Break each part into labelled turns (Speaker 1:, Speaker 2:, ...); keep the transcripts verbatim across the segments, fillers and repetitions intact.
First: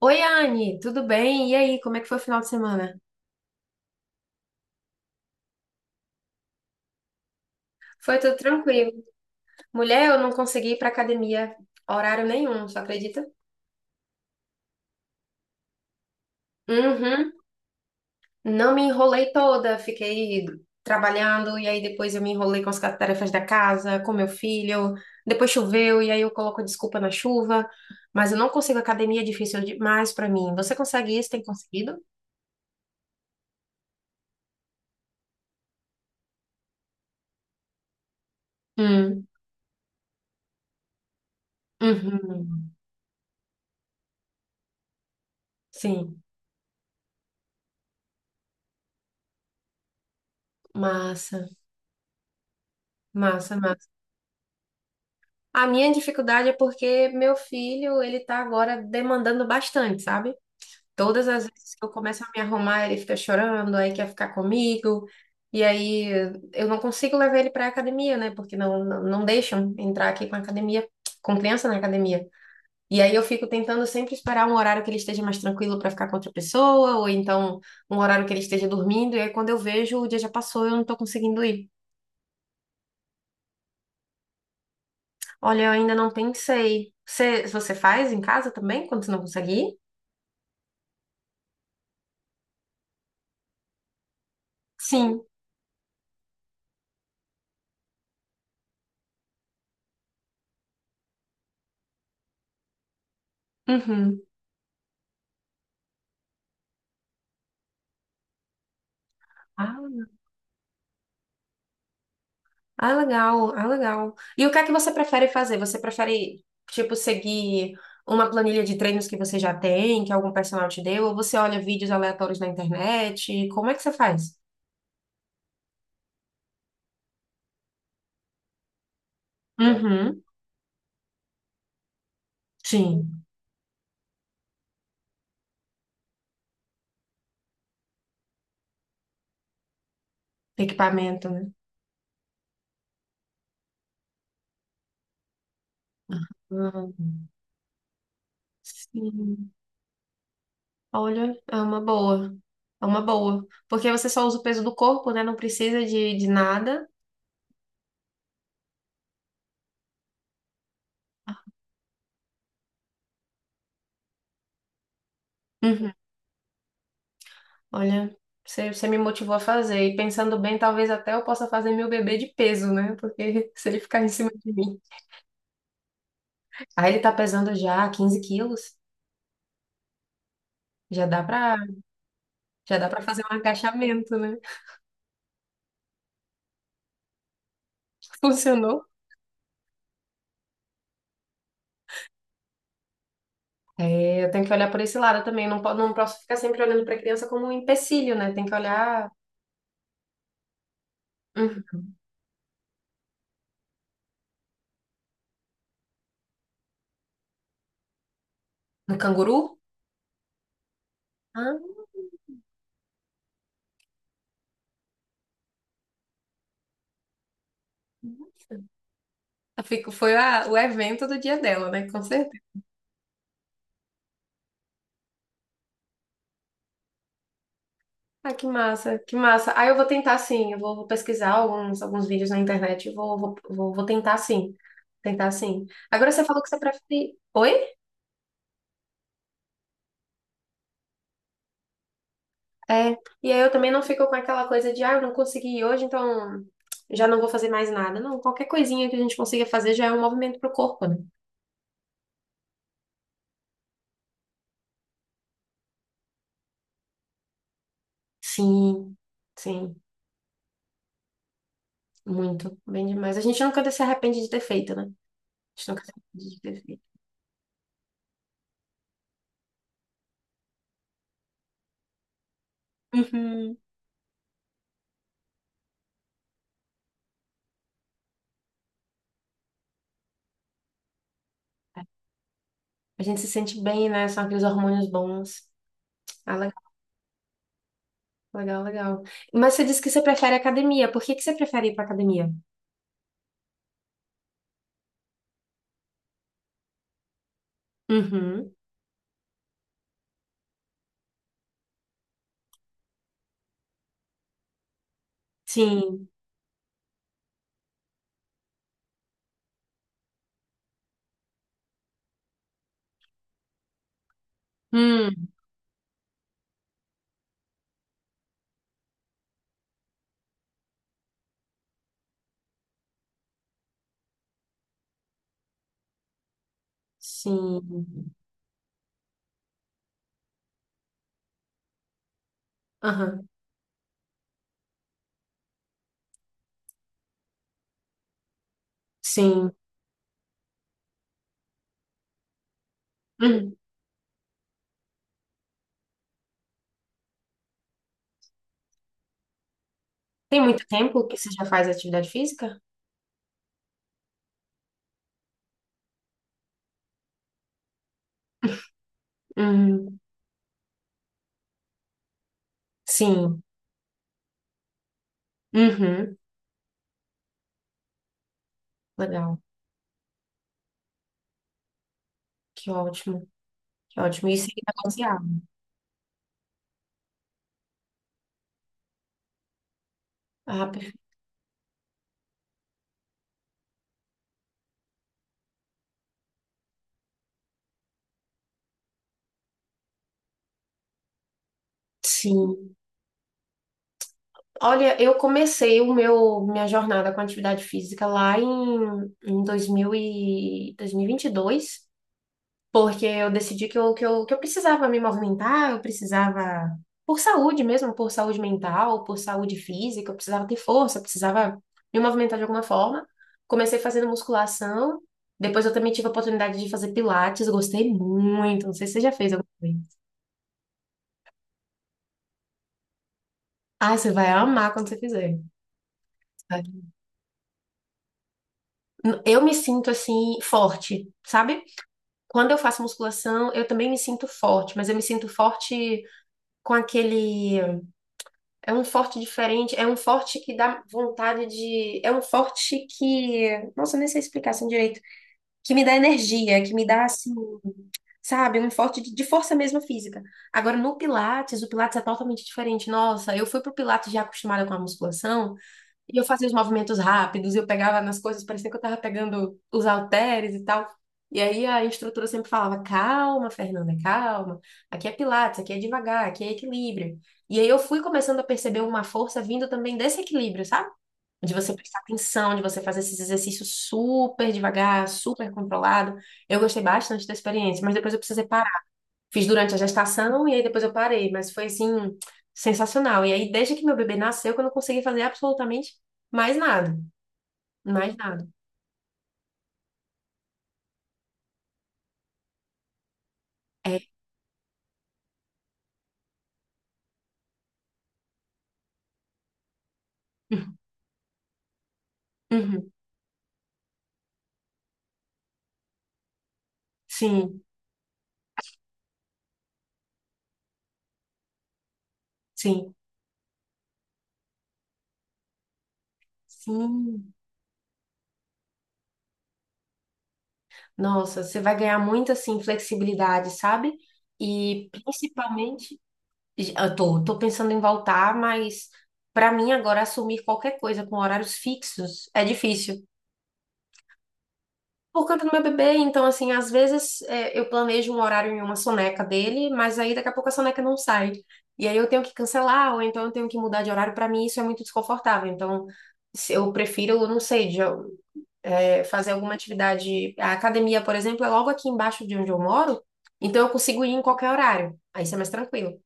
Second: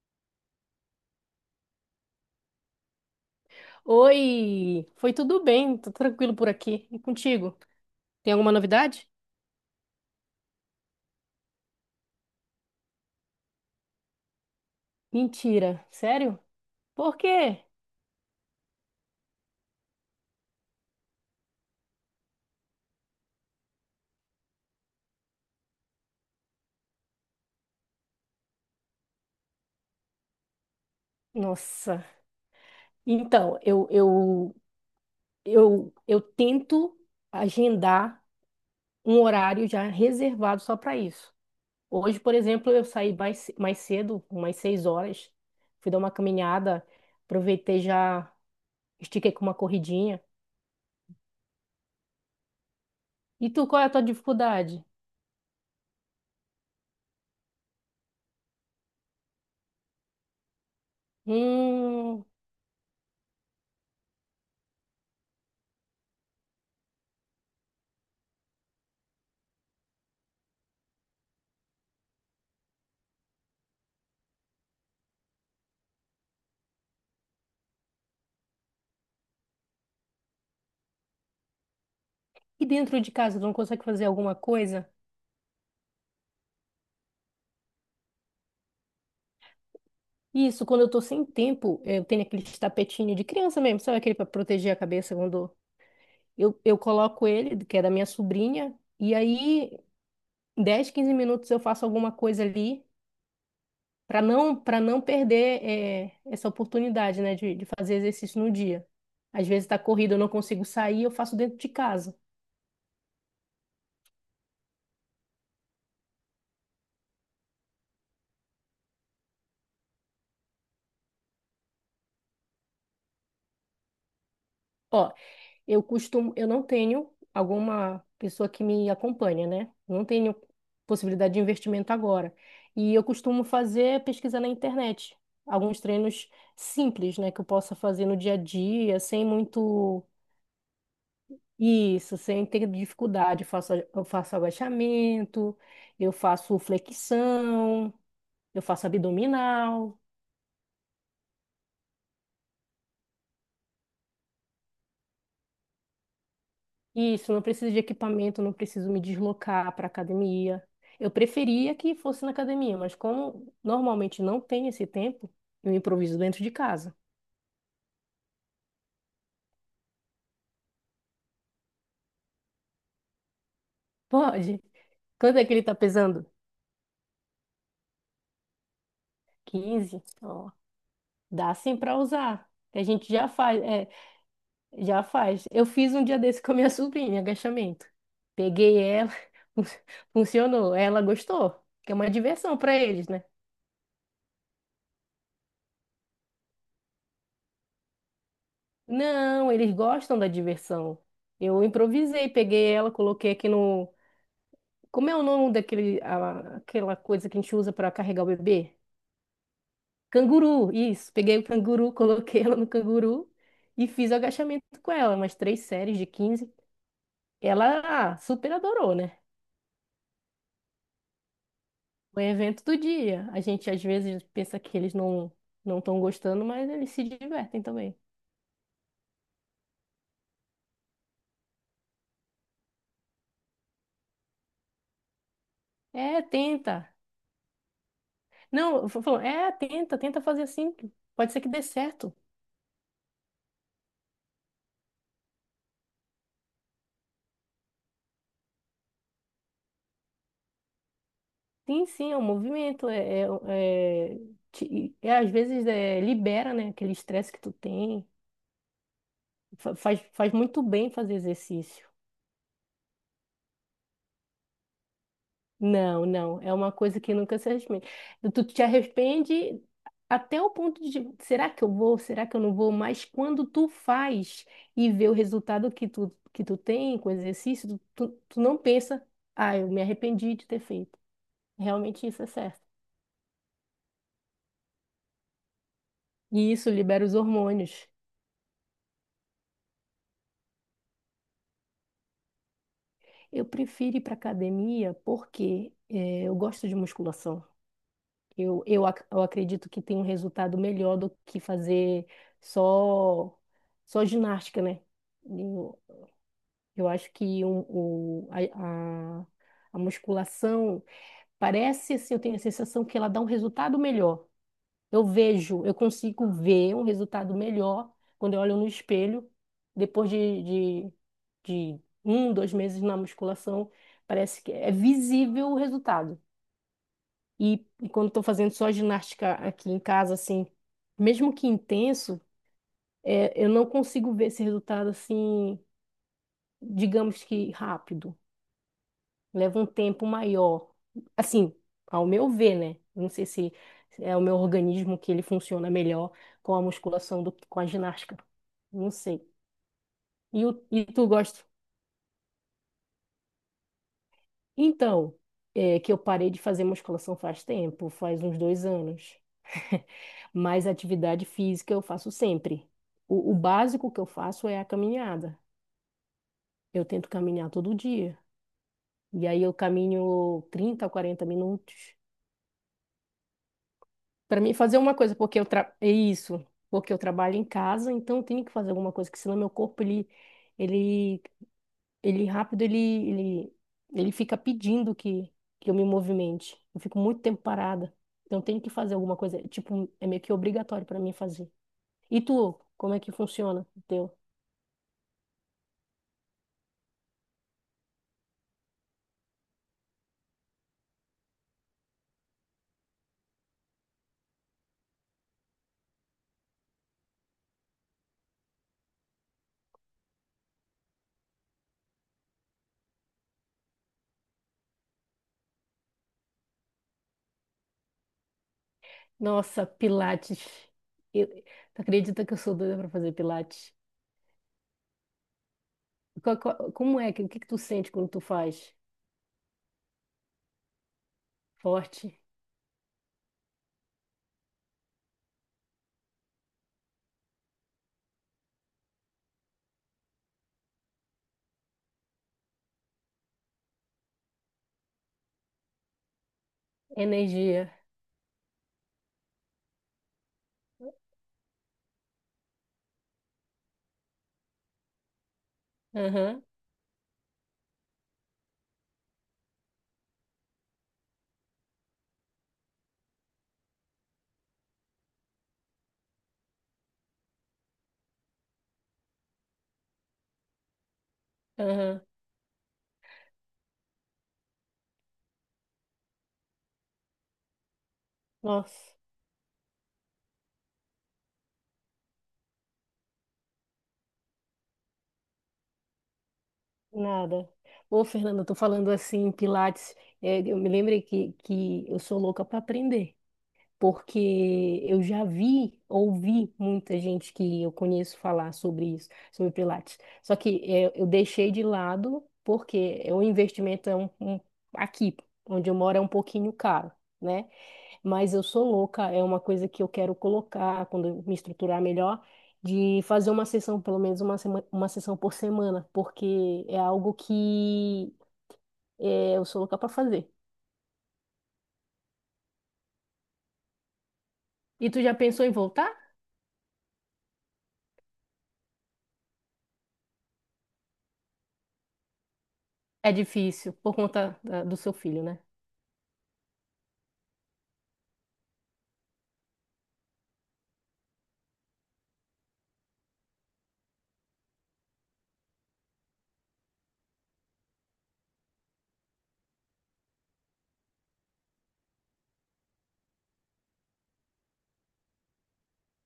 Speaker 1: Oi, Anne, tudo bem? E aí, como é que foi o final de semana?
Speaker 2: Oi, foi tudo bem, tô tranquilo por aqui. E contigo?
Speaker 1: Foi
Speaker 2: Tem
Speaker 1: tudo
Speaker 2: alguma
Speaker 1: tranquilo.
Speaker 2: novidade?
Speaker 1: Mulher, eu não consegui ir pra academia horário nenhum, só acredita?
Speaker 2: Mentira, sério? Por
Speaker 1: Uhum.
Speaker 2: quê?
Speaker 1: Não me enrolei toda, fiquei trabalhando e aí depois eu me enrolei com as tarefas da casa, com meu filho. Depois choveu e aí eu coloco desculpa na chuva, mas eu não consigo academia, é difícil demais pra mim. Você consegue isso? Tem conseguido?
Speaker 2: Nossa. Então, eu eu eu eu tento agendar um
Speaker 1: Hum.
Speaker 2: horário já reservado só para isso. Hoje, por exemplo,
Speaker 1: Uhum.
Speaker 2: eu saí mais, ce- mais cedo, umas seis horas, fui dar uma
Speaker 1: Sim.
Speaker 2: caminhada, aproveitei já, estiquei com uma corridinha.
Speaker 1: Massa,
Speaker 2: E
Speaker 1: massa,
Speaker 2: tu, qual
Speaker 1: massa.
Speaker 2: é a tua dificuldade?
Speaker 1: A minha dificuldade é porque meu filho, ele tá agora demandando bastante, sabe? Todas as vezes que eu começo
Speaker 2: Hum,
Speaker 1: a me arrumar, ele fica chorando, aí quer ficar comigo. E aí eu não consigo levar ele para academia, né? Porque não, não, não deixam entrar aqui com a academia, com criança na academia. E aí eu fico tentando sempre esperar um horário que ele esteja mais tranquilo para ficar com outra pessoa, ou então um horário que ele esteja dormindo. E aí quando eu vejo, o dia já passou, eu não tô conseguindo ir.
Speaker 2: e dentro de casa, tu não consegue fazer alguma coisa?
Speaker 1: Olha, eu ainda não pensei. Você, você faz em casa também, quando você não consegue ir?
Speaker 2: Isso, quando eu tô sem tempo, eu tenho aquele tapetinho de criança mesmo, sabe, aquele para proteger a cabeça
Speaker 1: Sim.
Speaker 2: quando eu, eu coloco ele, que é da minha sobrinha, e aí em dez, quinze minutos eu faço alguma coisa ali
Speaker 1: Uhum.
Speaker 2: para não para não perder, eh, essa oportunidade, né, de, de fazer exercício no dia. Às vezes
Speaker 1: Ah,
Speaker 2: tá corrido, eu não consigo sair, eu faço dentro de casa.
Speaker 1: ah, legal, ah, legal. E o que é que você prefere fazer? Você prefere, tipo, seguir uma planilha de treinos que você já tem, que algum personal te deu? Ou você olha vídeos aleatórios na internet? Como é que você faz?
Speaker 2: Ó, eu costumo, eu não tenho alguma pessoa que me acompanha, né? Não
Speaker 1: Uhum.
Speaker 2: tenho possibilidade de investimento agora. E eu
Speaker 1: Sim.
Speaker 2: costumo fazer pesquisa na internet, alguns treinos simples, né, que eu possa fazer no dia a dia, sem muito
Speaker 1: Equipamento, né?
Speaker 2: isso, sem ter dificuldade. Eu faço, eu faço agachamento, eu faço
Speaker 1: Uhum.
Speaker 2: flexão, eu faço
Speaker 1: Sim.
Speaker 2: abdominal.
Speaker 1: Olha, é uma boa. É uma boa. Porque você só usa o peso do corpo, né? Não precisa de, de nada.
Speaker 2: Isso, não preciso de equipamento, não preciso me deslocar para academia. Eu preferia que fosse na academia, mas como normalmente não tem esse tempo, eu
Speaker 1: Uhum.
Speaker 2: improviso dentro de casa.
Speaker 1: Olha, você, você me motivou a fazer. E pensando bem, talvez até eu possa fazer meu bebê de peso, né? Porque se ele ficar em cima de
Speaker 2: Pode.
Speaker 1: mim.
Speaker 2: Quanto é que ele tá pesando?
Speaker 1: Aí ele tá pesando já quinze quilos.
Speaker 2: Quinze, ó,
Speaker 1: Já dá
Speaker 2: dá
Speaker 1: pra,
Speaker 2: sim para usar.
Speaker 1: já
Speaker 2: A
Speaker 1: dá pra
Speaker 2: gente
Speaker 1: fazer
Speaker 2: já
Speaker 1: um
Speaker 2: faz, é,
Speaker 1: agachamento, né?
Speaker 2: já faz. Eu fiz um dia desse com a minha sobrinha, agachamento. Peguei
Speaker 1: Funcionou.
Speaker 2: ela, funcionou. Ela gostou, que é uma diversão para eles, né?
Speaker 1: É, eu tenho que olhar por esse lado também. Não, po- não posso ficar sempre olhando pra criança como um empecilho, né? Tem que olhar.
Speaker 2: Não, eles gostam da diversão. Eu
Speaker 1: Uhum.
Speaker 2: improvisei, peguei ela, coloquei aqui no. Como é o nome daquele, a- aquela coisa que a gente usa para carregar o bebê?
Speaker 1: No canguru?
Speaker 2: Canguru, isso. Peguei o
Speaker 1: Ah,
Speaker 2: canguru, coloquei ela no canguru e fiz o agachamento com ela, umas três séries de quinze. Ela, ah, super
Speaker 1: nossa.
Speaker 2: adorou, né?
Speaker 1: Eu fico- foi a- o evento do dia dela, né? Com
Speaker 2: O
Speaker 1: certeza.
Speaker 2: evento do dia. A gente às vezes pensa que eles não não estão gostando, mas eles se divertem também.
Speaker 1: Ah, que massa, que massa. Ah, eu vou tentar sim, eu vou, vou pesquisar alguns, alguns vídeos na internet, eu vou, vou, vou, vou tentar sim, tentar sim. Agora
Speaker 2: É,
Speaker 1: você falou que você
Speaker 2: tenta.
Speaker 1: prefere. Oi?
Speaker 2: Não, eu falo, é, tenta, tenta fazer assim. Pode ser que dê certo.
Speaker 1: É, e aí eu também não fico com aquela coisa de, ah, eu não consegui ir hoje, então já não vou fazer mais nada. Não, qualquer coisinha que a gente consiga fazer já é um movimento pro corpo, né?
Speaker 2: Sim, sim, é um movimento. É, é, é, te- é, às vezes, é, libera, né, aquele estresse que tu tem.
Speaker 1: Sim, sim,
Speaker 2: Fa- Faz, faz muito bem fazer exercício.
Speaker 1: muito, bem demais. A gente nunca se arrepende de ter feito, né? A gente nunca se
Speaker 2: Não,
Speaker 1: arrepende de
Speaker 2: não, é
Speaker 1: ter
Speaker 2: uma
Speaker 1: feito.
Speaker 2: coisa que nunca se arrepende. Tu te arrepende até o ponto de, será que eu vou? Será que eu não vou? Mas quando
Speaker 1: Uhum.
Speaker 2: tu faz e vê o resultado que tu, que tu tem com o exercício, tu, tu, tu não pensa, ah, eu me arrependi de ter feito. Realmente isso é certo.
Speaker 1: A gente se sente bem, né? São aqueles hormônios bons. Ah,
Speaker 2: E isso libera os hormônios.
Speaker 1: legal, legal. Mas você disse que você prefere academia. Por que que você prefere ir para academia?
Speaker 2: Eu prefiro ir para academia porque eh, eu gosto de musculação.
Speaker 1: Uhum.
Speaker 2: Eu, eu, ac- eu acredito que tem um resultado melhor do que fazer só, só ginástica, né? Eu,
Speaker 1: Sim.
Speaker 2: eu acho que um- o, a, a, a musculação parece assim, eu tenho a sensação que ela dá um resultado melhor. Eu
Speaker 1: Hum.
Speaker 2: vejo, eu consigo ver um resultado melhor quando eu olho no espelho, depois de, de, de um, dois meses na musculação, parece que é visível o resultado. E, e quando
Speaker 1: Sim.
Speaker 2: estou fazendo só ginástica aqui em casa, assim, mesmo que intenso,
Speaker 1: Aham.
Speaker 2: é, eu não consigo ver esse resultado assim, digamos que rápido.
Speaker 1: Sim.
Speaker 2: Leva um tempo maior. Assim, ao meu ver, né? Não sei se
Speaker 1: Uhum.
Speaker 2: é o meu organismo que ele funciona melhor com a musculação do que com a ginástica. Não sei.
Speaker 1: Tem
Speaker 2: E, o,
Speaker 1: muito
Speaker 2: e tu
Speaker 1: tempo que você
Speaker 2: gosta?
Speaker 1: já faz atividade física?
Speaker 2: Então, é que eu parei de fazer musculação faz tempo, faz uns dois anos.
Speaker 1: Uhum.
Speaker 2: Mas atividade física eu faço sempre. O, o
Speaker 1: Sim.
Speaker 2: básico que eu faço é a caminhada.
Speaker 1: Uhum.
Speaker 2: Eu tento caminhar todo dia. E
Speaker 1: Legal.
Speaker 2: aí eu caminho trinta a 40 minutos.
Speaker 1: Que ótimo. Que ótimo.
Speaker 2: Para
Speaker 1: Isso
Speaker 2: mim,
Speaker 1: é
Speaker 2: fazer uma coisa, porque
Speaker 1: negociável.
Speaker 2: eu tra... é isso, porque eu trabalho em casa, então eu tenho que fazer alguma coisa, que senão meu corpo, ele,
Speaker 1: Ah, perfeito.
Speaker 2: ele, ele rápido, ele, ele, ele fica pedindo que, que eu me movimente. Eu fico muito tempo parada, então eu tenho que fazer alguma coisa, tipo, é meio que obrigatório para mim fazer. E tu,
Speaker 1: Sim.
Speaker 2: como é que funciona o teu?
Speaker 1: Olha, eu comecei o meu minha jornada com atividade física lá em, em dois mil e dois mil e e vinte e dois porque eu decidi que eu, que eu, que eu precisava me movimentar, eu precisava, por saúde mesmo, por saúde mental, por saúde física, eu precisava ter força, eu precisava me movimentar de alguma forma. Comecei fazendo musculação, depois eu também tive a oportunidade de fazer Pilates, gostei muito, não sei se você já fez alguma
Speaker 2: Nossa,
Speaker 1: vez.
Speaker 2: Pilates. Eu... Tu acredita que eu sou doida para fazer Pilates?
Speaker 1: Ah, você vai amar quando você fizer.
Speaker 2: Qual- qual-
Speaker 1: Sabe?
Speaker 2: Como é que, o que que tu sente quando tu faz?
Speaker 1: Eu me sinto assim, forte, sabe?
Speaker 2: Forte,
Speaker 1: Quando eu faço musculação, eu também me sinto forte, mas eu me sinto forte com aquele É um forte diferente, é um forte que dá vontade de. É um forte que. Nossa, eu nem sei explicar assim direito. Que me dá energia, que me dá, assim,
Speaker 2: energia.
Speaker 1: sabe? Um forte de, de força mesmo física. Agora, no Pilates, o Pilates é totalmente diferente. Nossa, eu fui pro Pilates já acostumada com a musculação. E eu
Speaker 2: Aham,
Speaker 1: fazia os movimentos rápidos, e eu pegava nas coisas, parecia que eu tava pegando os halteres e tal. E aí a instrutora sempre falava: calma, Fernanda, calma. Aqui é Pilates, aqui é devagar, aqui é equilíbrio. E aí eu fui começando a perceber uma força vindo também desse equilíbrio, sabe? De você prestar
Speaker 2: aham.
Speaker 1: atenção, de você fazer esses exercícios super devagar, super controlado. Eu gostei bastante da experiência, mas depois eu precisei parar.
Speaker 2: Nossa,
Speaker 1: Fiz durante a gestação e aí depois eu parei, mas foi assim, sensacional. E aí, desde que meu bebê nasceu, que eu não consegui fazer absolutamente mais nada.
Speaker 2: nada. Ô,
Speaker 1: Mais
Speaker 2: Fernanda, eu
Speaker 1: nada.
Speaker 2: tô falando assim, Pilates, é, eu me lembrei que, que eu sou louca para aprender,
Speaker 1: É.
Speaker 2: porque eu já vi, ouvi muita gente que eu conheço falar sobre isso, sobre Pilates. Só que
Speaker 1: Uhum.
Speaker 2: é, eu deixei de lado,
Speaker 1: Uhum.
Speaker 2: porque é, o investimento é um, um- aqui, onde eu moro, é um pouquinho caro, né?
Speaker 1: Sim,
Speaker 2: Mas eu sou louca, é uma coisa que eu quero colocar quando eu me estruturar melhor,
Speaker 1: sim,
Speaker 2: de fazer uma sessão, pelo menos uma, sema- uma sessão por semana, porque é algo
Speaker 1: sim.
Speaker 2: que é, eu sou louca para fazer.
Speaker 1: Nossa, você vai ganhar muito assim, flexibilidade, sabe? E
Speaker 2: E tu já pensou em voltar?
Speaker 1: principalmente, eu tô, tô pensando em voltar, mas para mim agora assumir qualquer coisa com horários fixos é difícil.
Speaker 2: É difícil, por conta da- do seu filho,
Speaker 1: Por
Speaker 2: né?
Speaker 1: conta do meu bebê, então, assim, às vezes é, eu planejo um horário em uma soneca dele, mas aí daqui a pouco a soneca não sai. E aí eu tenho que cancelar, ou então eu tenho que mudar de horário. Para mim, isso é muito desconfortável. Então, se- eu prefiro, não sei, de- é, fazer alguma atividade. A academia, por exemplo, é logo aqui embaixo de onde eu moro, então eu consigo ir em qualquer horário. Aí isso é mais tranquilo.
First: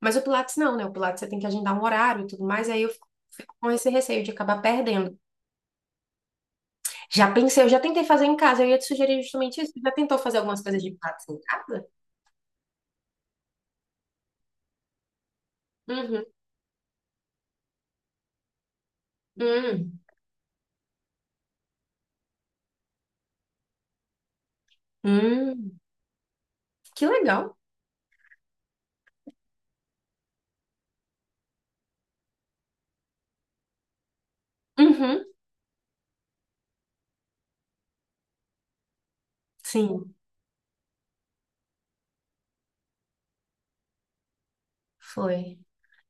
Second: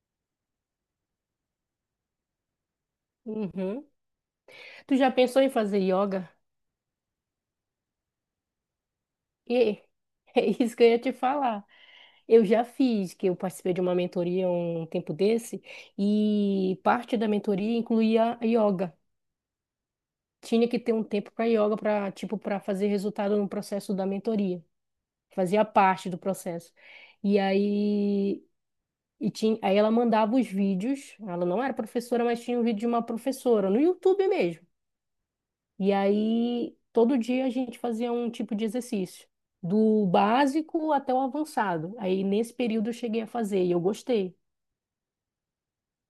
Speaker 1: Mas o Pilates não, né? O Pilates você tem que agendar um horário e tudo mais, e aí eu fico fico com
Speaker 2: Uhum.
Speaker 1: esse receio de acabar
Speaker 2: Tu já
Speaker 1: perdendo.
Speaker 2: pensou em fazer yoga?
Speaker 1: Já pensei, eu já tentei fazer em casa. Eu ia te sugerir justamente isso. Você
Speaker 2: E
Speaker 1: já tentou fazer
Speaker 2: é
Speaker 1: algumas
Speaker 2: isso
Speaker 1: coisas
Speaker 2: que eu
Speaker 1: de
Speaker 2: ia te
Speaker 1: patos em
Speaker 2: falar.
Speaker 1: casa?
Speaker 2: Eu já fiz, que eu participei de uma mentoria um tempo desse,
Speaker 1: Uhum.
Speaker 2: e parte da mentoria incluía yoga.
Speaker 1: Hum.
Speaker 2: Tinha que ter um tempo para yoga para, tipo, para fazer resultado no processo da mentoria, fazia
Speaker 1: Hum.
Speaker 2: parte do processo.
Speaker 1: Que
Speaker 2: E
Speaker 1: legal.
Speaker 2: aí e tinha, aí ela mandava os vídeos, ela não era professora, mas tinha um vídeo de uma professora no YouTube mesmo.
Speaker 1: Uhum.
Speaker 2: E aí todo dia a gente fazia um tipo de exercício, do
Speaker 1: Sim,
Speaker 2: básico até o avançado. Aí nesse período eu cheguei a fazer, e eu gostei.
Speaker 1: foi.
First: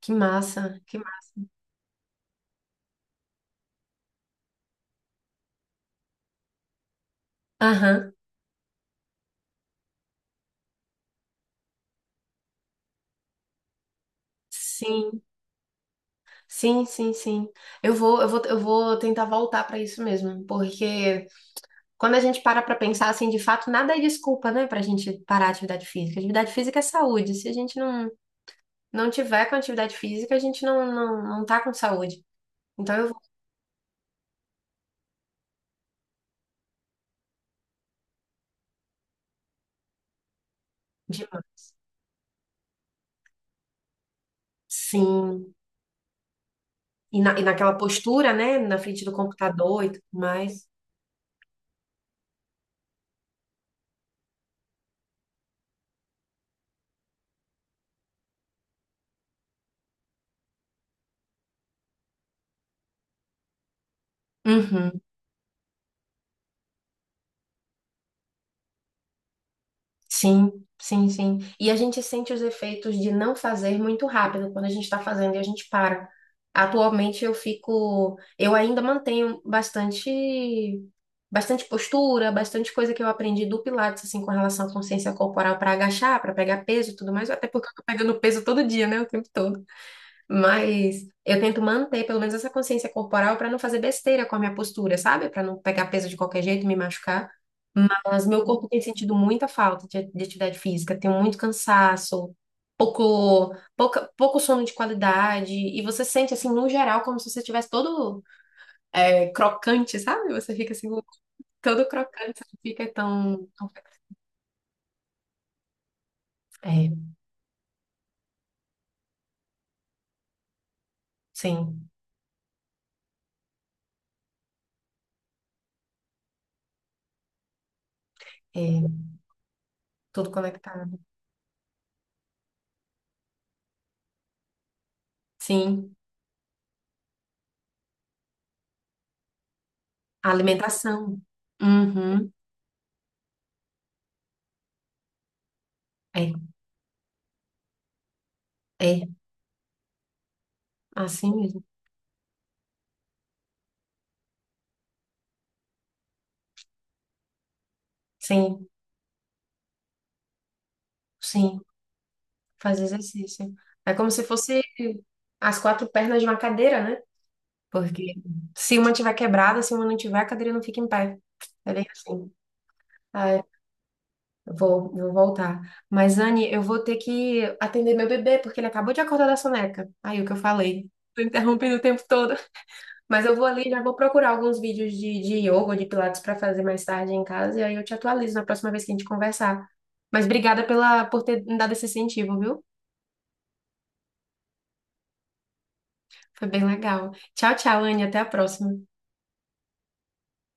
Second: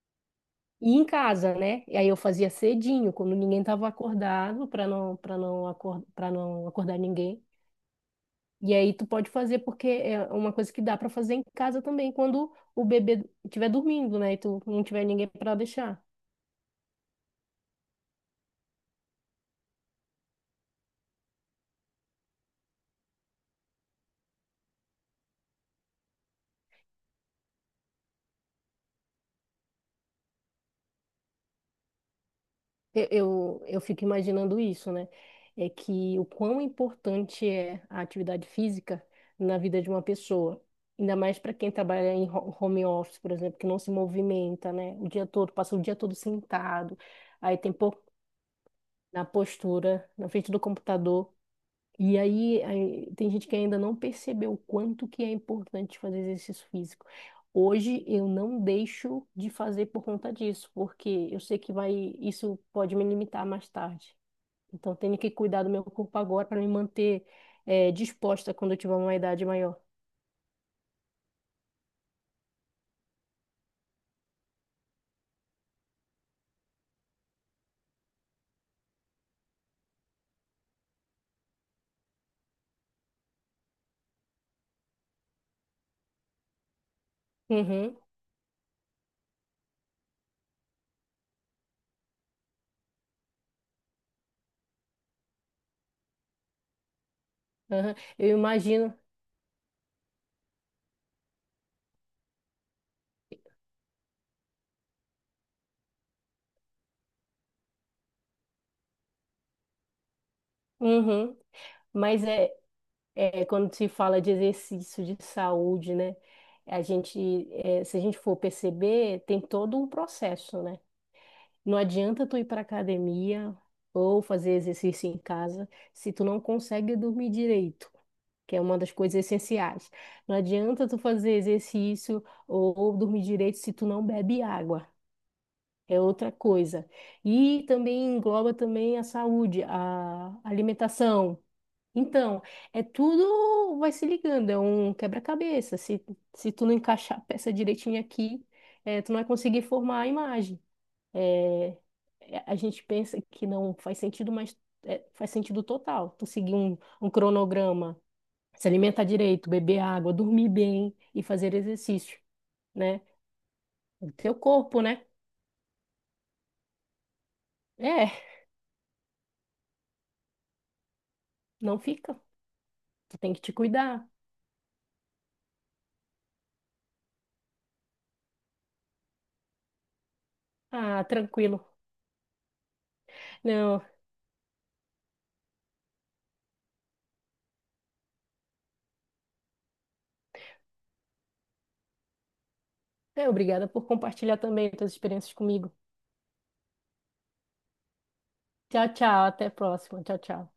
Speaker 1: Que massa.
Speaker 2: E
Speaker 1: Que
Speaker 2: em
Speaker 1: massa.
Speaker 2: casa, né? E aí eu fazia cedinho, quando ninguém estava acordado, para não, para não, acor para não acordar ninguém.
Speaker 1: Aham.
Speaker 2: E aí tu pode fazer, porque é uma coisa que dá para fazer em casa também quando o bebê estiver dormindo, né? E tu não tiver
Speaker 1: Sim.
Speaker 2: ninguém para deixar.
Speaker 1: Sim, sim, sim. Eu vou, eu vou, eu vou tentar voltar para isso mesmo, porque quando a gente para para pensar assim, de fato, nada é desculpa, né, para a gente parar a atividade física. Atividade física é saúde. Se a gente não não tiver com atividade física, a gente não não, não tá com saúde. Então eu
Speaker 2: Eu,
Speaker 1: vou
Speaker 2: eu, eu fico imaginando isso, né? É que o quão importante é a atividade física na vida de uma pessoa. Ainda mais para
Speaker 1: demais.
Speaker 2: quem trabalha em ho- home office, por exemplo, que não se movimenta, né? O dia todo,
Speaker 1: Sim.
Speaker 2: passa o dia todo sentado,
Speaker 1: E, na, e
Speaker 2: aí tem
Speaker 1: naquela
Speaker 2: pouco,
Speaker 1: postura, né? Na frente do
Speaker 2: na
Speaker 1: computador e tudo
Speaker 2: postura, na frente do
Speaker 1: mais.
Speaker 2: computador. E aí, aí, tem gente que ainda não percebeu o quanto que é importante fazer exercício físico. Hoje eu não deixo de fazer por conta disso, porque eu sei que vai, isso pode me limitar mais tarde. Então eu
Speaker 1: Uhum.
Speaker 2: tenho que cuidar do meu corpo agora para me manter, eh, disposta quando eu tiver uma idade maior.
Speaker 1: Sim, sim, sim. E a gente sente os efeitos de não fazer muito rápido quando a gente está fazendo e a gente para. Atualmente eu fico, eu ainda mantenho bastante, bastante postura, bastante coisa que eu aprendi do Pilates, assim, com relação à consciência corporal para agachar, para pegar peso e tudo mais, até porque eu tô
Speaker 2: Uhum,
Speaker 1: pegando peso todo dia, né? O tempo todo. Mas eu tento manter pelo menos essa consciência corporal para não fazer besteira com a minha postura, sabe? Para não pegar peso de qualquer jeito e me machucar.
Speaker 2: uhum.
Speaker 1: Mas
Speaker 2: Eu
Speaker 1: meu corpo tem
Speaker 2: imagino.
Speaker 1: sentido muita falta de, de atividade física, tenho muito cansaço, pouco, pouca, pouco sono de qualidade, e você sente assim, no geral, como se você estivesse todo é, crocante, sabe? Você fica assim,
Speaker 2: Uhum.
Speaker 1: todo
Speaker 2: Mas
Speaker 1: crocante, você
Speaker 2: é,
Speaker 1: não fica
Speaker 2: é
Speaker 1: tão. tão-
Speaker 2: quando se fala de exercício, de saúde, né? A
Speaker 1: É,
Speaker 2: gente, é, se a gente for perceber, tem todo um processo, né? Não
Speaker 1: sim,
Speaker 2: adianta tu ir para academia ou fazer exercício em casa se tu não consegue dormir direito, que é uma
Speaker 1: é,
Speaker 2: das coisas essenciais.
Speaker 1: tudo
Speaker 2: Não adianta tu
Speaker 1: conectado.
Speaker 2: fazer exercício ou, ou dormir direito se tu não bebe água.
Speaker 1: Sim,
Speaker 2: É outra coisa. E também engloba também a saúde,
Speaker 1: a
Speaker 2: a
Speaker 1: alimentação.
Speaker 2: alimentação.
Speaker 1: Uhum,
Speaker 2: Então, é tudo vai se ligando, é um quebra-cabeça. Se,
Speaker 1: é.
Speaker 2: se tu não encaixar a peça direitinho aqui, eh,
Speaker 1: É.
Speaker 2: tu não vai conseguir formar a imagem.
Speaker 1: Assim mesmo.
Speaker 2: É, é, a gente pensa que não faz sentido, mas é, faz sentido total. Tu seguir um, um cronograma, se
Speaker 1: Sim,
Speaker 2: alimentar direito, beber água, dormir bem e fazer
Speaker 1: sim,
Speaker 2: exercício,
Speaker 1: faz
Speaker 2: né?
Speaker 1: exercício. É como
Speaker 2: O
Speaker 1: se
Speaker 2: teu
Speaker 1: fosse
Speaker 2: corpo, né?
Speaker 1: as quatro pernas de uma cadeira, né?
Speaker 2: É,
Speaker 1: Porque se uma tiver quebrada, se uma não tiver, a cadeira não fica em pé. É
Speaker 2: não
Speaker 1: bem
Speaker 2: fica.
Speaker 1: assim.
Speaker 2: Tu
Speaker 1: Ah,
Speaker 2: tem que
Speaker 1: é.
Speaker 2: te cuidar.
Speaker 1: vou, vou voltar. Mas, Anne, eu vou ter que atender meu bebê, porque ele acabou de acordar da soneca. Aí, o que eu falei.
Speaker 2: Ah,
Speaker 1: Tô interrompendo
Speaker 2: tranquilo.
Speaker 1: o tempo todo. Mas eu vou ali, já
Speaker 2: Não,
Speaker 1: vou procurar alguns vídeos de, de yoga ou de Pilates para fazer mais tarde em casa. E aí eu te atualizo na próxima vez que a gente conversar. Mas obrigada pela, por ter me dado esse incentivo, viu?
Speaker 2: é, obrigada por compartilhar também tuas experiências comigo.
Speaker 1: Foi bem legal. Tchau, tchau, Anne. Até a próxima.
Speaker 2: Tchau, tchau. Até a próxima. Tchau, tchau.